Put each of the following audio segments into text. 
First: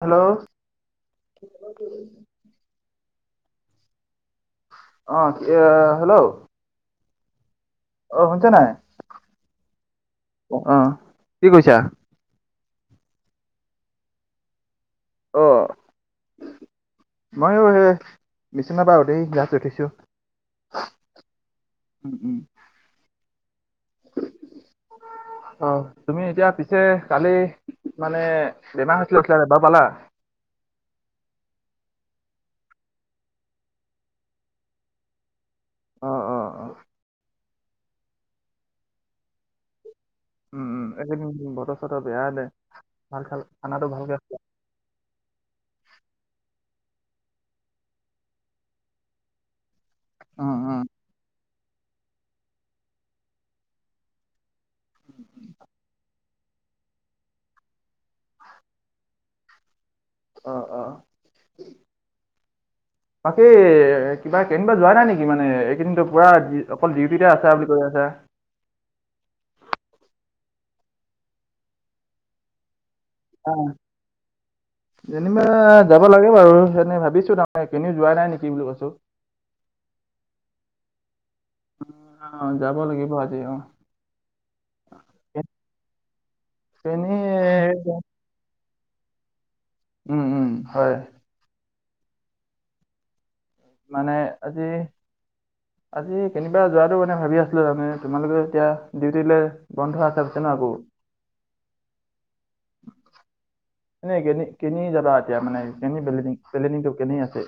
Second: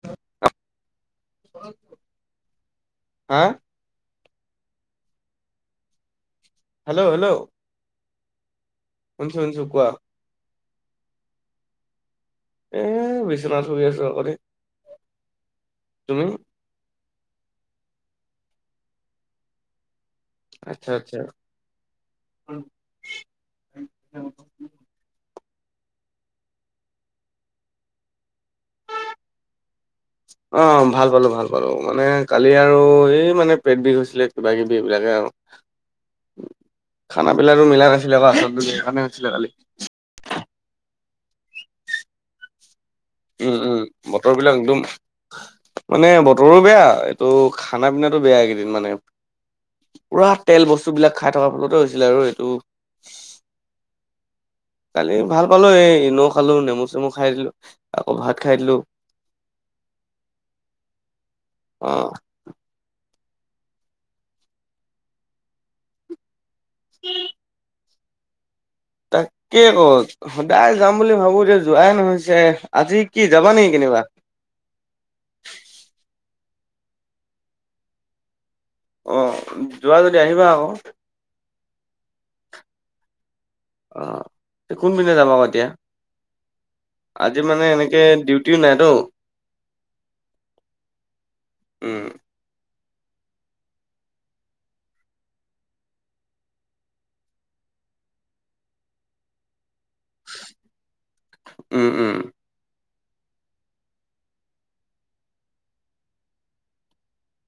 Hello হা অ কি আ হেল্ল হেল্ল'হেল্ল' অ শুনিছে নাই, কোৱা অ কি কৈছা? এ বিচনাত শুই আছো অকতে, তুমি? ময়ো সে বিচনা পৰা উঠি জাচ উঠিছোঁ আচ্ছা আচ্ছা উম উম অ তুমি এতিয়া পিছে কালি মানে বেমাৰ হৈছিলে কৈছিলা বাও পালা? অ ভাল পালোঁ, ভাল পালোঁ মানে কালি আৰু এই মানে পেট বিষ হৈছিলে কিবা কিবি এইবিলাকে আৱ অ অ অ খানা বিলাক মিলা নাছিলে বা আচলতে যে সেইকাৰণে হৈছিলে কালি উম উম এইদিন বতৰ-চতৰ বেয়া যে উম উম বতৰবিলাক একদম মানে বতৰো বেয়া এইটো খানা পিনাটো বেয়া এইকেইদিন মানে পোৰা উম তেল উম বস্তু বিলাক খাই থকাৰ ফলতে হৈছিলে আৰু এইটো কালি ভাল পালো এই ইন'খালো নেমু-চেমু খাই দিলো আকৌ ভাত খাই দিলোঁ আহ, অ। অ বাকী কিবা কেনিবা যোৱা নাই নেকি মানে এইকেইদিনো পুৰা? অকল ডিউটিতে আছা বুলি কৈ আছা। তাকে ক সদায় যাম বুলি ভাবো দে যোৱাই নহৈছে। আজি কি যাবা নেকি কেনিবা? কেনিবা যাব লাগে বাৰু, সেনে ভাবিছো তাৰমানে কেনেও যোৱা নাই নেকি বুলি কৈছো। অ, যোৱা যদি আহিবা আকৌ। অ, যাব লাগিব আজি অ। অঁ, কোনপিনে যাব আ এতিয়া? ট্ৰেইনে আজি মানে এনেকে ডিউ- টিও নাইটো। উম-উম হয়। উম। মানে আজি। আজি কেনিবা যোৱাতটো মানে ভাবি আছিলো তাৰমানে। তোমালোকে এতিয়া ডিউটিলে- বন্ধ আছে আছে বুইছে ন আকৌ। উম-উম। এনে কে কিনি যাবা, এতিয়া মানে কেনি প্লেনিং, প্লেনিংটো কেনি আছে?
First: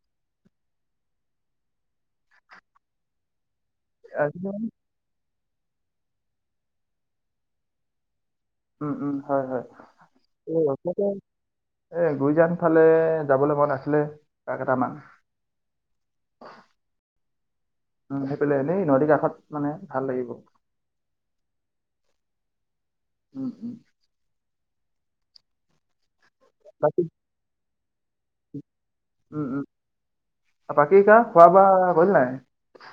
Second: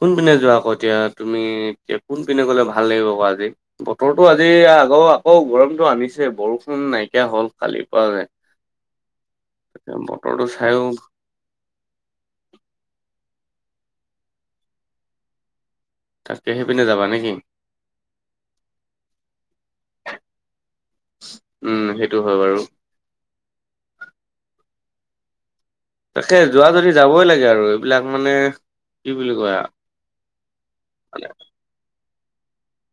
কোন পিনে যোৱা আকৌ এতিয়া তুমি? এতিয়া কোনপিনে গ'লে ভাল লাগিব আকৌ আজি! বতৰটো আজি আগৌ আকৌ গৰমতটো আনিছে, বৰষুণ নাইকিয়া হল কালিৰ পৰা। উম- উম, হয়, হয়। বতৰটো চাইও এই গুইজান ফালে যাবলৈ মন আছিলে পাক এটামান। তাকে সেইপিনে যাবা নেকি উম, সেইফালে এনেই নদীৰ কাষত মানে ভাল লাগিব। উম, সেইটো হয় বাৰু। উম-উম। তাকে যোৱা যদি বাকী যাবই লাগে আৰু এইবিলাক মানে কি বুলি উম উম কয়- বাকী কা খোৱা বোৱা কৰিলি নাই?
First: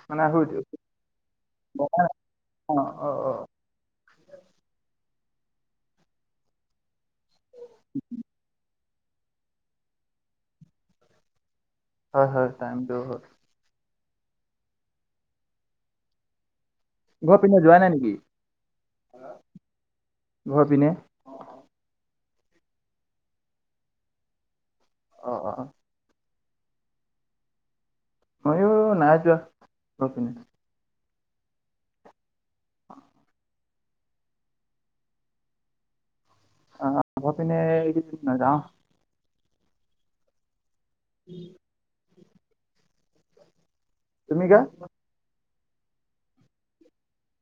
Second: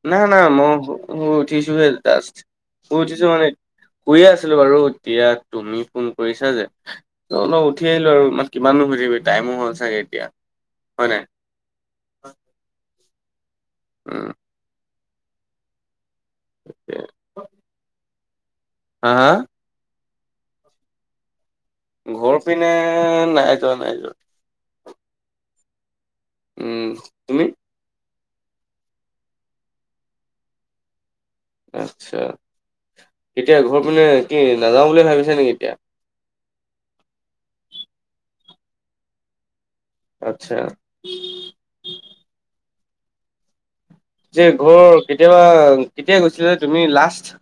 মানে না-না শুই মই উঠি- শু-শুই উঠিছো হে জাষ্ট, অ শুই অ উঠিছো অ মানে- শুইয়ে আছিলো বাৰু এতিয়া তুমি ফোন কৰিছা যে - অলপ উঠি আহিলো আৰু কিমানো শুই থাকিবি, টাইমো হল চাগে এতিয়া হয় নাই? হয়, হয়, হয় টাইমটো হল। উম তে- ঘৰ পিনে যোৱা নাই নেকি? হা, হা- ঘৰ পিনে! ঘৰ পিনে নাই যোৱা, নাই যোৱা। অঁ, অঁ, অঁ। উম, তুমি? মইয়ো নাই যোৱা ঘৰৰ পিনে। আচ্ছা, এতিয়া ঘৰ পিনে কি নাযাওঁ বুলি ভাবিছা নেকি এতিয়া? আ হা, ঘৰপিনে নাযাওঁ। আচ্ছা! উম। তুমি যে কা? ঘৰ কেতিয়াবা, কেতিয়া গৈছিলে যে তুমি লাষ্ট?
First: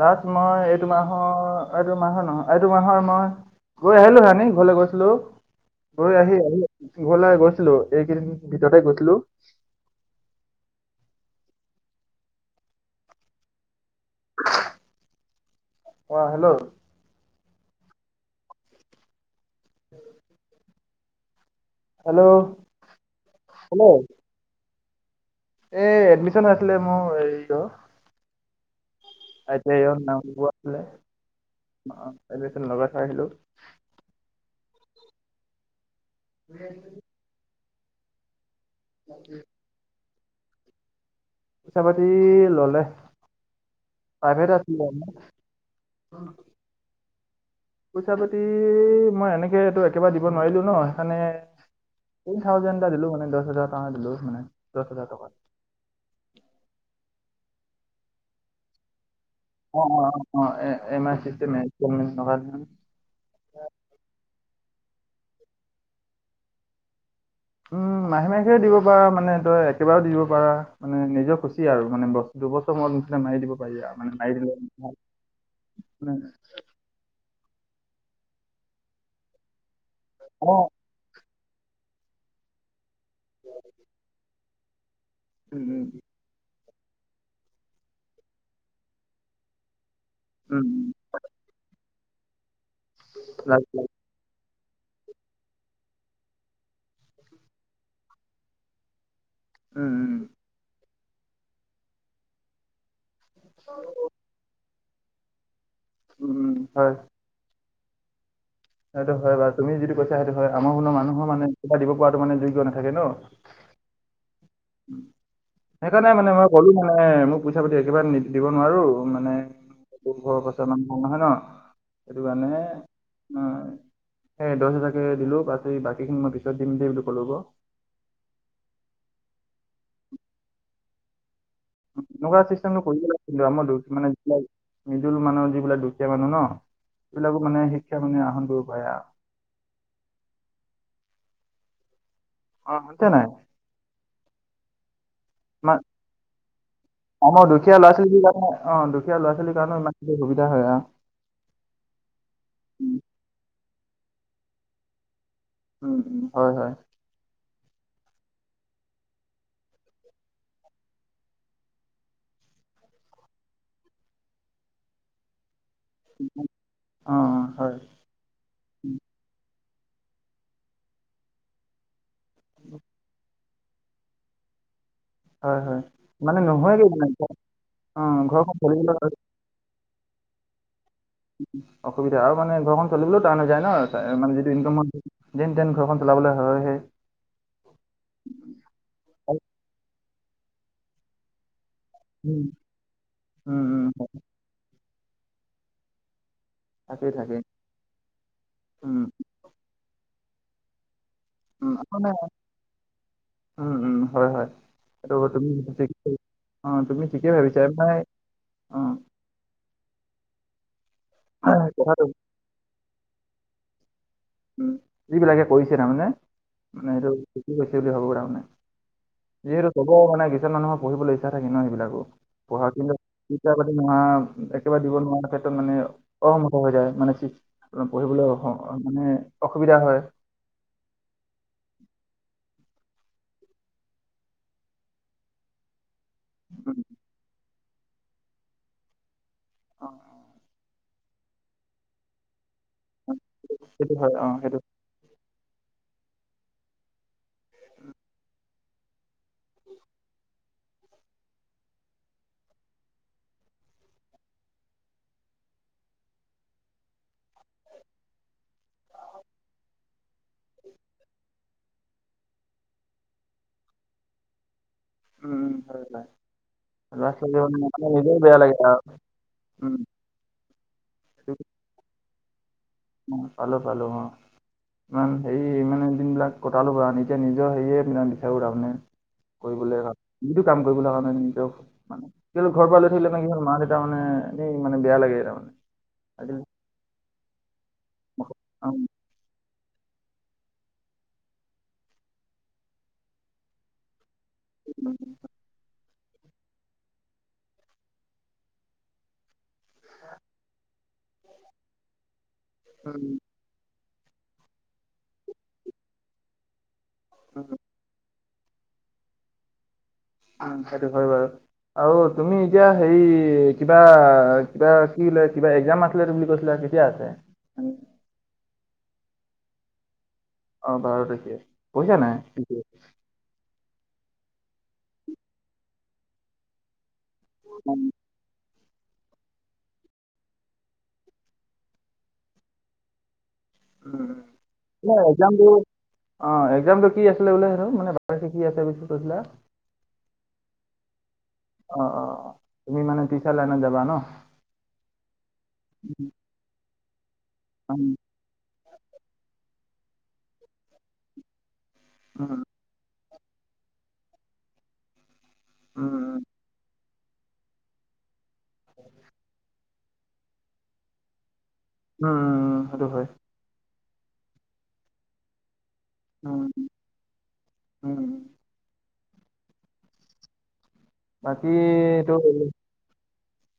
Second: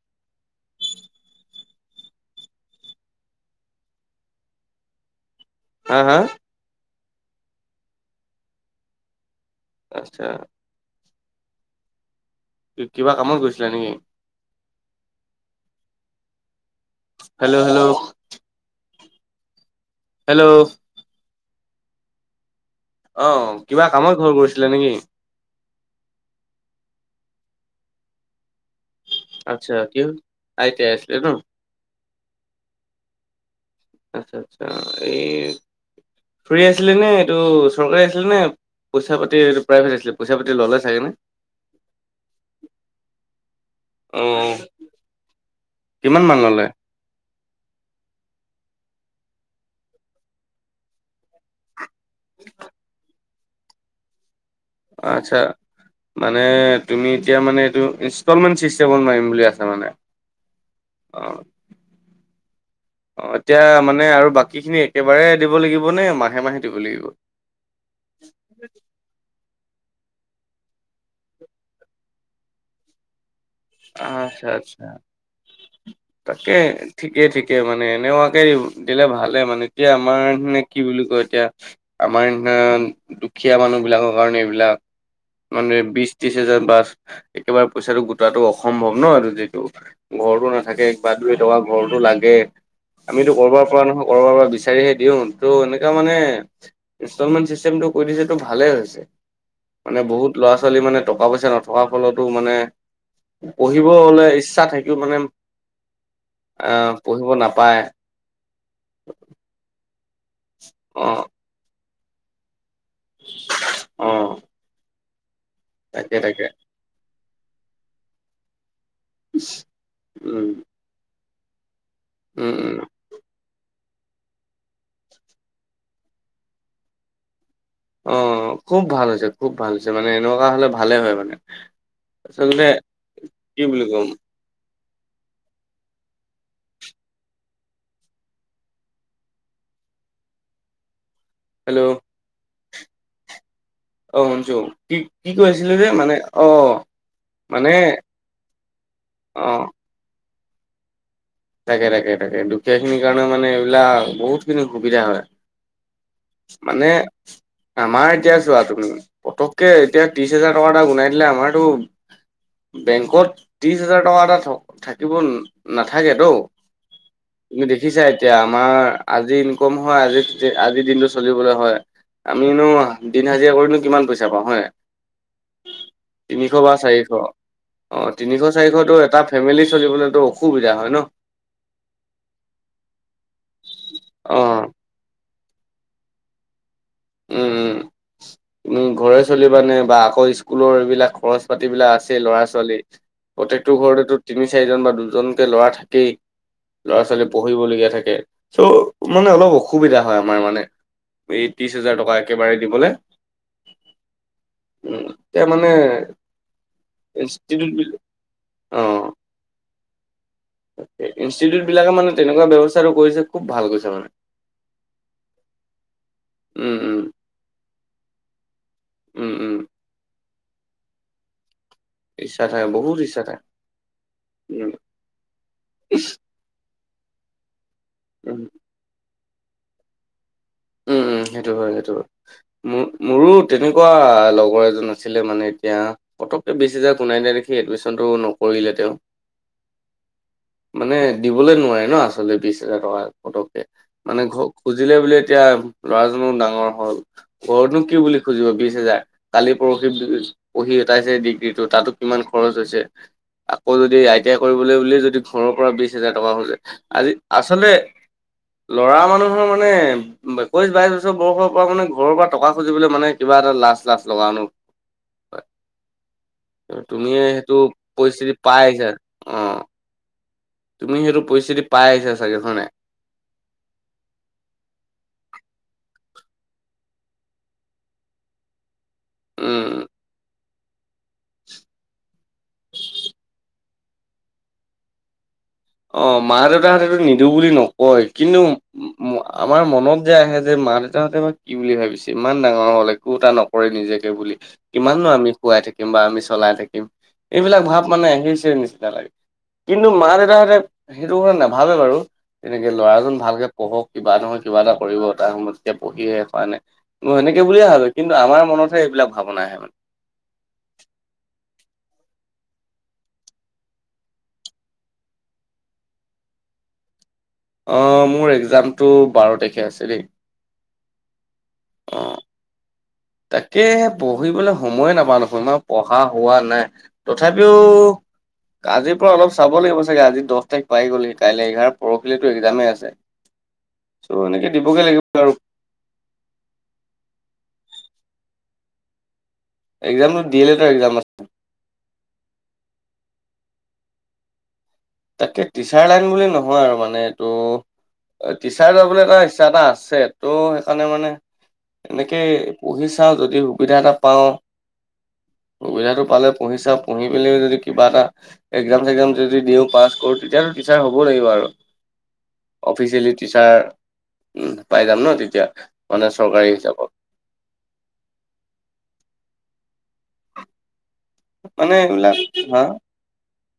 লাষ্ট মই এইটো মাহৰ, এইটো মাহৰ নহয়, এইটো মাহৰ মই- গৈ আহিলো হোনি ঘৰলৈ গৈছিলো। হা গৈ হা আহি, আহি ঘৰলে গৈছিলো এইকেইদিন ভিতৰতে গৈছিলো। আছা। কি কিবা কামত গৈছিলা নেকি? [inaudible] অঁ hello! Hello! Hello! Hello hello! অঁ, কিবা কামত ঘৰ গৈছিলে নেকি? এ, এডমিশন আছিলে মোৰ হেৰিত অ। আই টি আচ্ছা আইয়ত কিয় নামলগোৱা আই আছিলে। টি আই ন অঁ অঁ সেইটো একচুৱেলি লগাই থৈ আহিলোঁ। আচ্ছা, আচ্ছা এই ফ্ৰী আছিলেনে? এইটো চৰকাৰী আছিলে নে? পইচা -পাতি, এইটো প্ৰাইভেট আছিলে। পইচা পাতি ল'লে চাগে নে? পইচা -পাতি ললে। অ প্ৰাইভেট আছিলে। কিমান মান ল'লে? পইচা-পাতি মই এনেকে এইটো একেবাৰে দিব নোৱাৰিলো ন'। সেইকাৰণে থ্ৰী থাউজেণ্ড এটা দিলো মানে। দহ হাজাৰ কাৰণে দিলো মানে। দহ হাজাৰ টকা। আচ্ছা, মানে তুমি এতিয়া মানে এইটো ইষ্টলমেণ্ট ছিষ্টেমত নোৱাৰিম বুলি আছা। অঁ, মানে অঁ অঁ অঁ--ই এম আই চিষ্টেম। ইষ্টলমেণ্ট সেনকা অঁ, এতিয়া মানে আৰু বাকীখিনি একেবাৰে দিব লাগিব নে মাহে, মাহে দিব লাগিব? উম, মাহে মাহেও দিব পাৰা মানে তই একেবাৰো দি দিব পাৰা। মানে নিজে খুচি আৰু মানে বছ--দুবছৰ মূৰত মোঠ ধাৰ মাৰি দিব মানে নাই আচ্ছা আচ্ছা দ তাকে ঠিকে, ঠিকে মানে এনেুৱাকে দিলে ভালে মানে। এতিয়া আমাৰে অ মানে কি বুলি কই এতিয়া? আমাৰ নিচিনা দুখীয়া মানুহ বিলাকৰ কাৰণে এইবিলাক। উম মানে উম বিশ ত্ৰিশ হাজাৰ বা একেবাৰে পইচাটো গোটোৱাটো অসম্ভৱ ন'। এইটো যিটো ঘৰতো উম উম নাথাকে কিবা দুই- এটকা ঘৰতো লাগে। আমিটো লাজ কৰবাৰ পৰা লাজ নহয় কৰবাৰ পৰা বিচাৰিহে দিওঁ। ত' এনেকা মানে ইনষ্টলমেণ্ট চিষ্টেমটো কৰি দিছেটো ভালে হৈছে। উম মানে উম বহুত ল'ৰা-ছোৱালী মানে টকা-পইচা নথকাৰ ফলতো মানে পঢ়িবলে ইচ্ছা থাকিও মানে উম উম আ হয় পঢ়িব নাপায়। সেইটো হয় বাও। তুমি যিটো কৈছা সেইটো হয়। আমাৰ ভূণ অ মানুহৰ মানে কিবা দিব পৰাটো মানে যোগ্য নাথাকে ন'। অঁ সেইকাৰণে মানে মই ক'লো মানে মোক পইচা-পাতি একেবাৰে নি দিব নোৱাৰোঁ। মা মানে ঘৰৰ উম অৱস্থা ইমান ভাল নহয় ন' সেইটো উম কাৰণে। উম হয়, হে দহ হেজাৰকে দিলো বাকী বাকী খিনি মই পিছত দিম দেই বুলি ক'লো ক '। অঁ, খুওব ভাল হৈছে, খুওব ভাল হৈছে মানে এনেকুৱা হ'লে ভালে হয় মানে। এনেকুৱা আচলতে চিষ্টেমটো কৰি আছিলোঁ কি আমাৰ বুলি দুদিনমান ক'ম হৈছিলেই। মিডল মানুহ যিবিলাক দুখীয়া মানুহ ন' সেইবিলাকো মানে, শিক্ষা মানে আহৰণ কৰিব পাৰে আৰু। হেল্ল! অঁ, শুনিছা নাই? অঁ, শুনিছো, কি কি কৈছিলি ইমান যে মানে অ' আমাৰ মানে দুখীয়া ল'ৰা-ছোৱালীখিনিৰ কাৰণে অঁ, দুখীয়া অ ল'ৰা-ছোৱালীৰ কাৰণেও ইমানখি সুবিধা হয় আৰু। তাকে, তাকে তাকে। উম দুখীয়াখিনিৰ কাৰণেও মানে এইবিলাক বহুতখিনি সুবিধা উম উম, হয় হয়। হয় মানে আমাৰ এতিয়া চোৱা তুমি পতককে এতিয়া ত্ৰিশ হেজাৰ টকা এটা গুনাইদিলে আমাৰতো বেংকত ত্ৰিশ হাজাৰ টকা এটা থক্ থাকিব নাথাকেটো। অ অ, তুমি হয় দেখিছা এতিয়া আমাৰ আজি ইনকম হয় আজি আজিৰ দিনটো চলিবলৈ হয়। আমিনো দিন হাজিৰা কৰিনো কিমান পইচা পাওঁ হয় হয় নাই। হয় মানে তিনিশ বা নহয়গে মানে চাৰিশ, অ অ'হ তিনিশ ঘৰখন চাৰিশতো চলিবলৈ এটা ফ্ৰেমেলি চলিবলৈতো অসুবিধা হয় ন। অসুবিধা হয় মানে ঘৰখন চলিবলৈও টান হৈ যায় ন মানে যিটো অ ইনকম যেন তেন ঘৰখন চলাবলৈ হয় হে। উম, উম, উম ঘৰে চলিবা নে বা আকৌ স্কুলৰ এইবিলাক খৰচ পাতিবিলাক আছে। সেই ল'ৰা উম ছোৱালী উম প্ৰত্যেকটো উম, হয়। ঘৰতেতো তিনি চাৰিজন বা দুজনকে ল'ৰা থাকেই। ল'ৰা থাকেই ছোৱালী থাকেই পঢ়িবলগীয়া থাকে চ' উম মানে অলপ অসু অসুবিধা হয় আমাৰ মানে, এই উম ত্ৰিশ আৰু হাজাৰ মানে টকা একেবাৰে দিবলে উম উম হয় হয়, উম, সেইটো এতিয়া তুমি মানে ঠিকেই অহ' তুমি ঠিকে ভাবিছা এমাই অহ। ইনষ্টিটিউটত বিলাকে কথাটো মানে তেনেকুৱা ব্যৱস্থাটো কৰিছে খুব ভাল কৰিছে মানে। উম যিবিলাকে কৰিছে তাৰমানে উম, মানে উম। এইটো শিকি লৈছে বুলি ভাবো তাৰমানে। উম, উম, যিহেতু চবৰ মানে কিছুমান মানুহৰ পঢ়িবলৈ ইচ্ছা থাকে ন সেইবিলাকো। ইচ্ছা পঢ়া থাকে কিন্তু বহুত ইচ্ছা থাকে পইচা পাতি উম, নোহোৱাএকেবাৰে দিব নোৱাৰা ক্ষেত্ৰত মানে অসমৰ্থ হৈ যায় মানে ঠিক পঢ়িবলৈ উম, মানে অসুবিধা হয়। উম, উম, সেইটো হয়, সেইটো হয়। মোৰ মোৰো তেনেকুৱা লগৰ এজন আছিলে মানে এতিয়া পটককে বিশ হেজাৰ গুনাই দিয়া দেখি এডমিশ্যনটো নকৰিলে তেওঁ। অ' মানে দিবলৈ নোৱাৰে ন আচলতে বিশ হাজাৰ টকা পতককে সেইটো হয় অ মানে সেইটো ঘৰত খুজিলে বুলিয়েই এতিয়া ল'ৰাজনো ডাঙৰ হ'ল। ঘৰতনো কি বুলি খুজিব বিশ হাজাৰ কালি পৰহি পঢ়ি এটাছেহে ডিগ্ৰীটো তাতো কিমান খৰচ হৈছে। আকৌ যদি আই টি আই কৰিবলৈ বুলিয়ে যদি ঘৰৰ পৰা বিশ হাজাৰ টকা খোজে। আজি আচলতে ল'ৰা মানুহৰ মানে একৈশ বাইশ বছৰ ব বয়সত পৰা মানে ঘৰৰ পৰা টকা খুজিব মানে কিবা এটা লাজ লাজ লগা অনু উম উম হয় লাজ, লাজ তুমিয়ে লাগে সেইটো মানে নিজে নিজেই পৰিস্থিতি বেয়া পাই লাগিছে আৰু আহিছা অ উম। তুমি সেইটো পৰিস্থিতি পায় আহিছা চাগে হয় নাই উম, পালোঁ পালোঁ অ'হ ইমান হেৰি ইমানে দিনবিলাক কটালো কাৰণে এতিয়া নিজৰ হেৰিয়ে বিচাৰো তাৰমানে। কৰিবলৈ উম অ', যিটো কাম কৰিবলৈ মানে নিজৰ কিয়নো ঘৰৰ পৰা লৈ থাকিলে মানে মা দেউতা মানে এনেই মানে বেয়া লাগে তাৰমানে। অ'হ মা আজিকালি দেউতাহতেতো নিদো বুলি নকয় কিন্তু অ, উম, আমাৰ। মনত যে আহে যে মা দেউতাহঁতে বা কি বুলি ভাবিছে ইমান ডাঙৰ হল একো এটা নকৰে নিজকে বুলি। কিমাননো আমি খোৱাই থাকিম বা আমি চলাই থাকিম এইবিলাক ভাৱ মানে আহিছে নিচিনা লাগে। কিন্তু মা দেউতাহঁতে সেইটো কথা নাভাবে বাৰু তেনেকে ল'ৰাজন ভালকে পঢ়ক কিবা নহয় কিবা এটা কৰিব তাৰ সময়তকে পঢ়িয়ে শেষ হোৱা নাই মই সেনেকে উম, বুলিয়ে ভাবে। কিন্তু আমাৰ মনতে এইবিলাক ভাৱনা আহে মানে অহ সেইটো বাৰু আৰু আৰু তুমি এতিয়া হেৰি কিবা কিবা কি ওলাই কিবা একজাম আছিলে বুলি কৈছিলা কেতিয়া আছে। অহ মোৰ একজামটো বাৰ তাৰিখে আছে দেই। অঁ', বাৰু থিকেই। পঢ়িছা নাই অ'। তুমি? তাকে পঢ়িবলৈ সময়ে নাপাওঁ দেখোন, ইমান পঢ়া হোৱা নাই। তথাপিও- আজিৰ পৰা অলপ চাব লাগিব চাগে, আজি দ'হ তাৰিখ পাই গ'লহি কাইলৈ এঘাৰ পৰহিলেতো এক্জামে আছে। উম, চ' এনেকে দিবগে লাগিব নহয় আৰু এক্জামটো- অঁ এক্জাম টো কি আছিলে বোলে সেইটো মানে কি আছে বুলি কৈছিলা? এক্জামটো ডি এল এৰ এক্জাম আছে। অ অ অ তুমি মানে টিচাৰ লাইনত যাবা ন তাকে টিচাৰ লাইন বুলি নহয় আৰু মানে- অ। টিচাৰ যাবলৈ এটা ইচ্ছা এটা আছে ত' সেইকাৰণে মানে উম এনেকে- পঢ়ি চাওঁ যদি সুবিধা এটা পাওঁ সুবিধা এটা উম পালে পঢ়ি চাম। পঢ়ি পেলি যদি কিবা এটা এক্জাম চেগাম যদি দিওঁ পাছ কৰোঁ তেতিয়াতো টিচাৰ হ'ব লাগিব আৰু। উম উম সেইটো হয় অফিচিয়েলি টিচাৰ উম পাই যাম ন তেতিয়া। মানে চৰকাৰী উম হিচাপত। উম। বাকী মানে এইবিলাক এইটো- হা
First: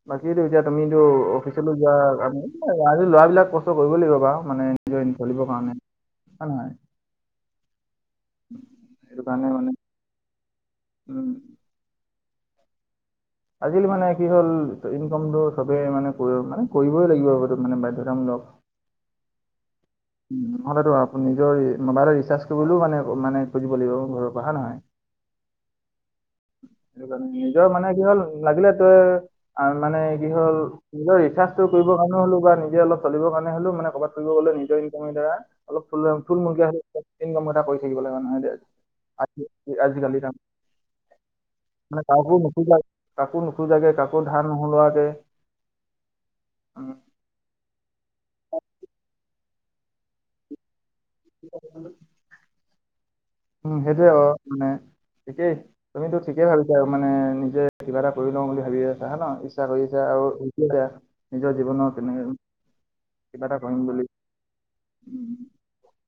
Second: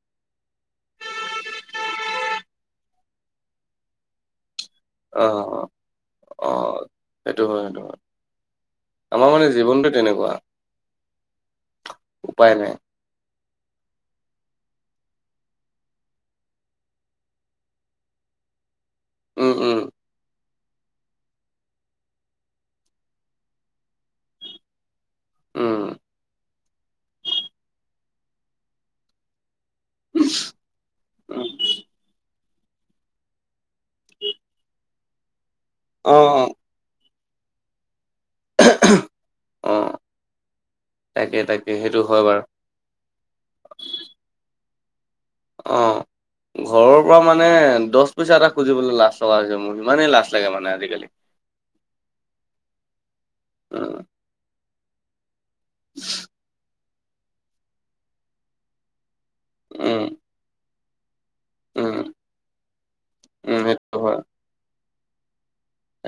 বাকীতো এতিয়া তুমিতো অফিচলৈ যোৱা আজি কালি ল'ৰাবিলাক কষ্ট কৰিব লাগিব বাৰু, মানে- ইঞ্জয় অ কৰিব কাৰণে হয় নে অ নহয়। সেইটো হয়, সেইটো হয়, সেইটো আমাৰ মানে কাৰণে জীৱনটো তেনেকুৱা। উম উপায় নাই। আজিকালি মানে কি হ'ল ইনকমটো চবেই মানে মানে কৰিবই লাগিব মানে বাধ্যতামূলক। উমঁ, উমঁ। নহ'লেতো আপুনি নিজৰ মোবাইল ৰিচাৰ্জ কৰিবলেও মানে মানে খুজিব লাগিব ঘৰৰ পৰা হয় নহয়। উম সেইকাৰণে নিজৰ মানে কি হ'ল লাগিলে তোৰ- আৰু মানে কি হ'ল নিজৰ উম ৰিচাৰ্জটো কৰিবৰ কাৰণেও হ'লো বা নিজে অলপ চলিবৰ কাৰণে হ'লেও মানে- ক'ৰবাত ফুব গ'লেও নিজৰ ইনকম ধৰা অলপ অ অ থূল-মূলকে মুগনক কৰি থাকিব লাগিব হয় অ নহয়। আজিকালি তাকে তাকে সেইটো মানে হয় কাকো বাৰু নুখুজাকে- কাকো নোখোজাকে, কাকো ধাৰ নোহোলোৱাকে। অঁহ', ঘৰৰ- পৰা মানে দ'হ পইচা এটা খুজিবলৈ লাজ লগা হৈছে মোৰ ইমানেই লাজ লাগে মানে আজিকালি। [inaudible] উম সেইটোৱে অ মানে ঠিকেই তুমিতো ঠিকেই ভাবিছা আৰু। মানে নিজে কিবা এটা কৰি লওঁ বুলি ভাবি আছো হে ন ইচ্ছা কৰি আছে উম আৰু। নিজৰ জীৱনৰ উম তেনেকে কিবা উম এটা কৰিম সেইটো বুলি। হয়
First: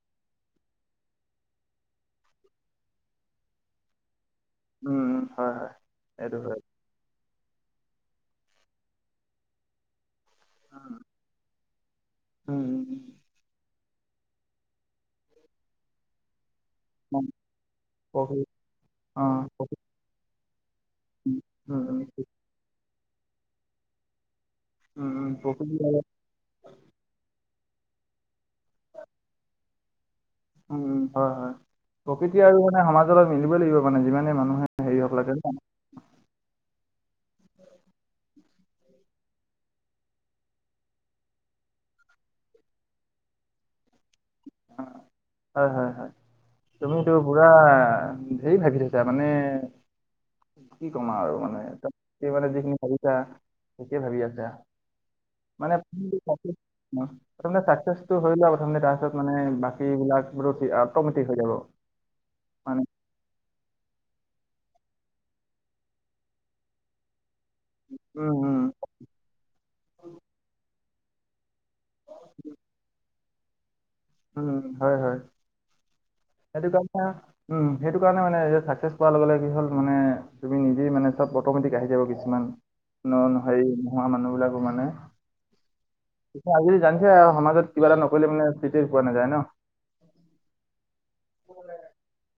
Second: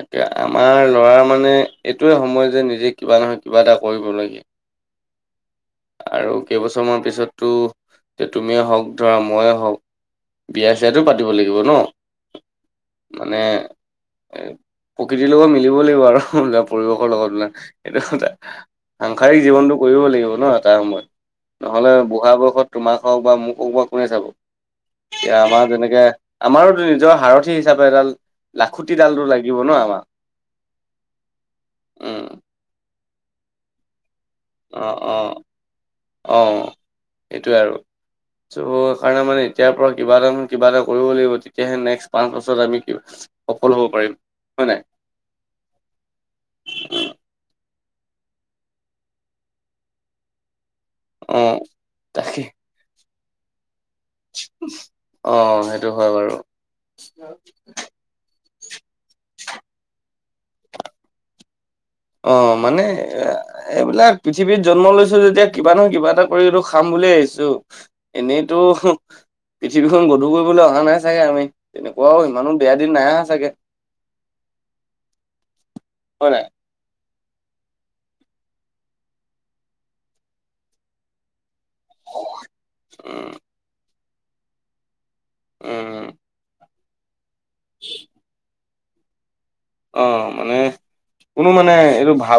তাকে, আমাৰ ল'ৰা মানে এইটোৱে সময় যে নিজে কিবা নহয় কিবা এটা কৰিবলগীয়া। উমঁ হয়, হয়। আৰু এইটো হয় কেইবছৰমানৰ পিছততো যে তুমিয়ে হওঁক ধৰা মোৰে হওঁক- বিয়া চিয়াটো পাতিব লাগিব ন। উম মানে- এ প্ৰকৃতিৰ লগত মিলিব লাগিব আৰু। পৰিৱেশৰ উম উম, লগত মিলাই সেইটো কথা, প্ৰকৃতি অ সাংসাৰিক জীৱনটো প্ৰকৃতি কৰিব লাগিব ন। উম নহ'লে উম বুঢ়া বয়সত তোমাক হওঁক বা মোক হওঁক বা কোনে চাব। উম উম এতিয়া আমাৰ প্ৰকৃতি আৰু যেনেকে- আমাৰোতো নিজৰ হাৰথি হিচাপে এডাল লাখুটিডালো লাগিব ন আমাক। উম, উম, হয়, হয়। উম প্ৰকৃতি আৰু মানে সমাজৰ লগত অলপ মিলিবই লাগিব মানে যিমানেই মানুহ অ অ অ' সেইটোৱে আৰু। ত' সেইকাৰণে মানে এতিয়াৰ পৰা কিবা এটা নহয় কিবা এটা কৰিব লাগিব তেতিয়াহে নেক্সট পাঁচ বছৰত আমি সফল হ'ব পাৰিম হয় নাই? হয় হয় হয়। তুমিতো পুৰা ধেই ভাবি থৈছা মানে কি কম অ আৰু মানে, তাত তুমি তাকে মানে যিখিনি ভাবিছা ঠিকে ভাবি আছা, অ মানে সেইটো হয় বাৰু সফল এইটো মানে ছাক্সেচ টো হৈ লোৱা প্ৰথমতে তাৰপিছত মানে বাকী বিলাক বোলো অটমেটিক হৈ যাব। অ মানে এ এইবিলাক পৃথিৱীত জন্ম লৈছো যেতিয়া কিবা নহয় কিবা এটা কৰিতো খাম বুলিয়ে আহিছো উম এনেইতো উম পৃথিৱীখন গধুৰ কৰিবলৈ অহা নাই চাগে আমি তেনেকোৱাও ইমানো বেয়া দিন নাই আহা চাগে। উম হয় হয়, হয় নাই সেইটো কাৰণ উম সেইটো কাৰণে মানে চাকচেছ পোৱাৰ লগে লগে কি হ'ল মানে তুমি নিজেই মানে ত' অটমেটিক আহি যাব কিছুমান উম হেৰি নোহোৱা মানুহবিলাকো মানে উম। আজি কালি জানিছাই আও সমাজত কিবা এটা নকৰিলে মানে চিটেই পোৱা নাযায় ন'। অ' মানে কোনো মানে এইটো ভাল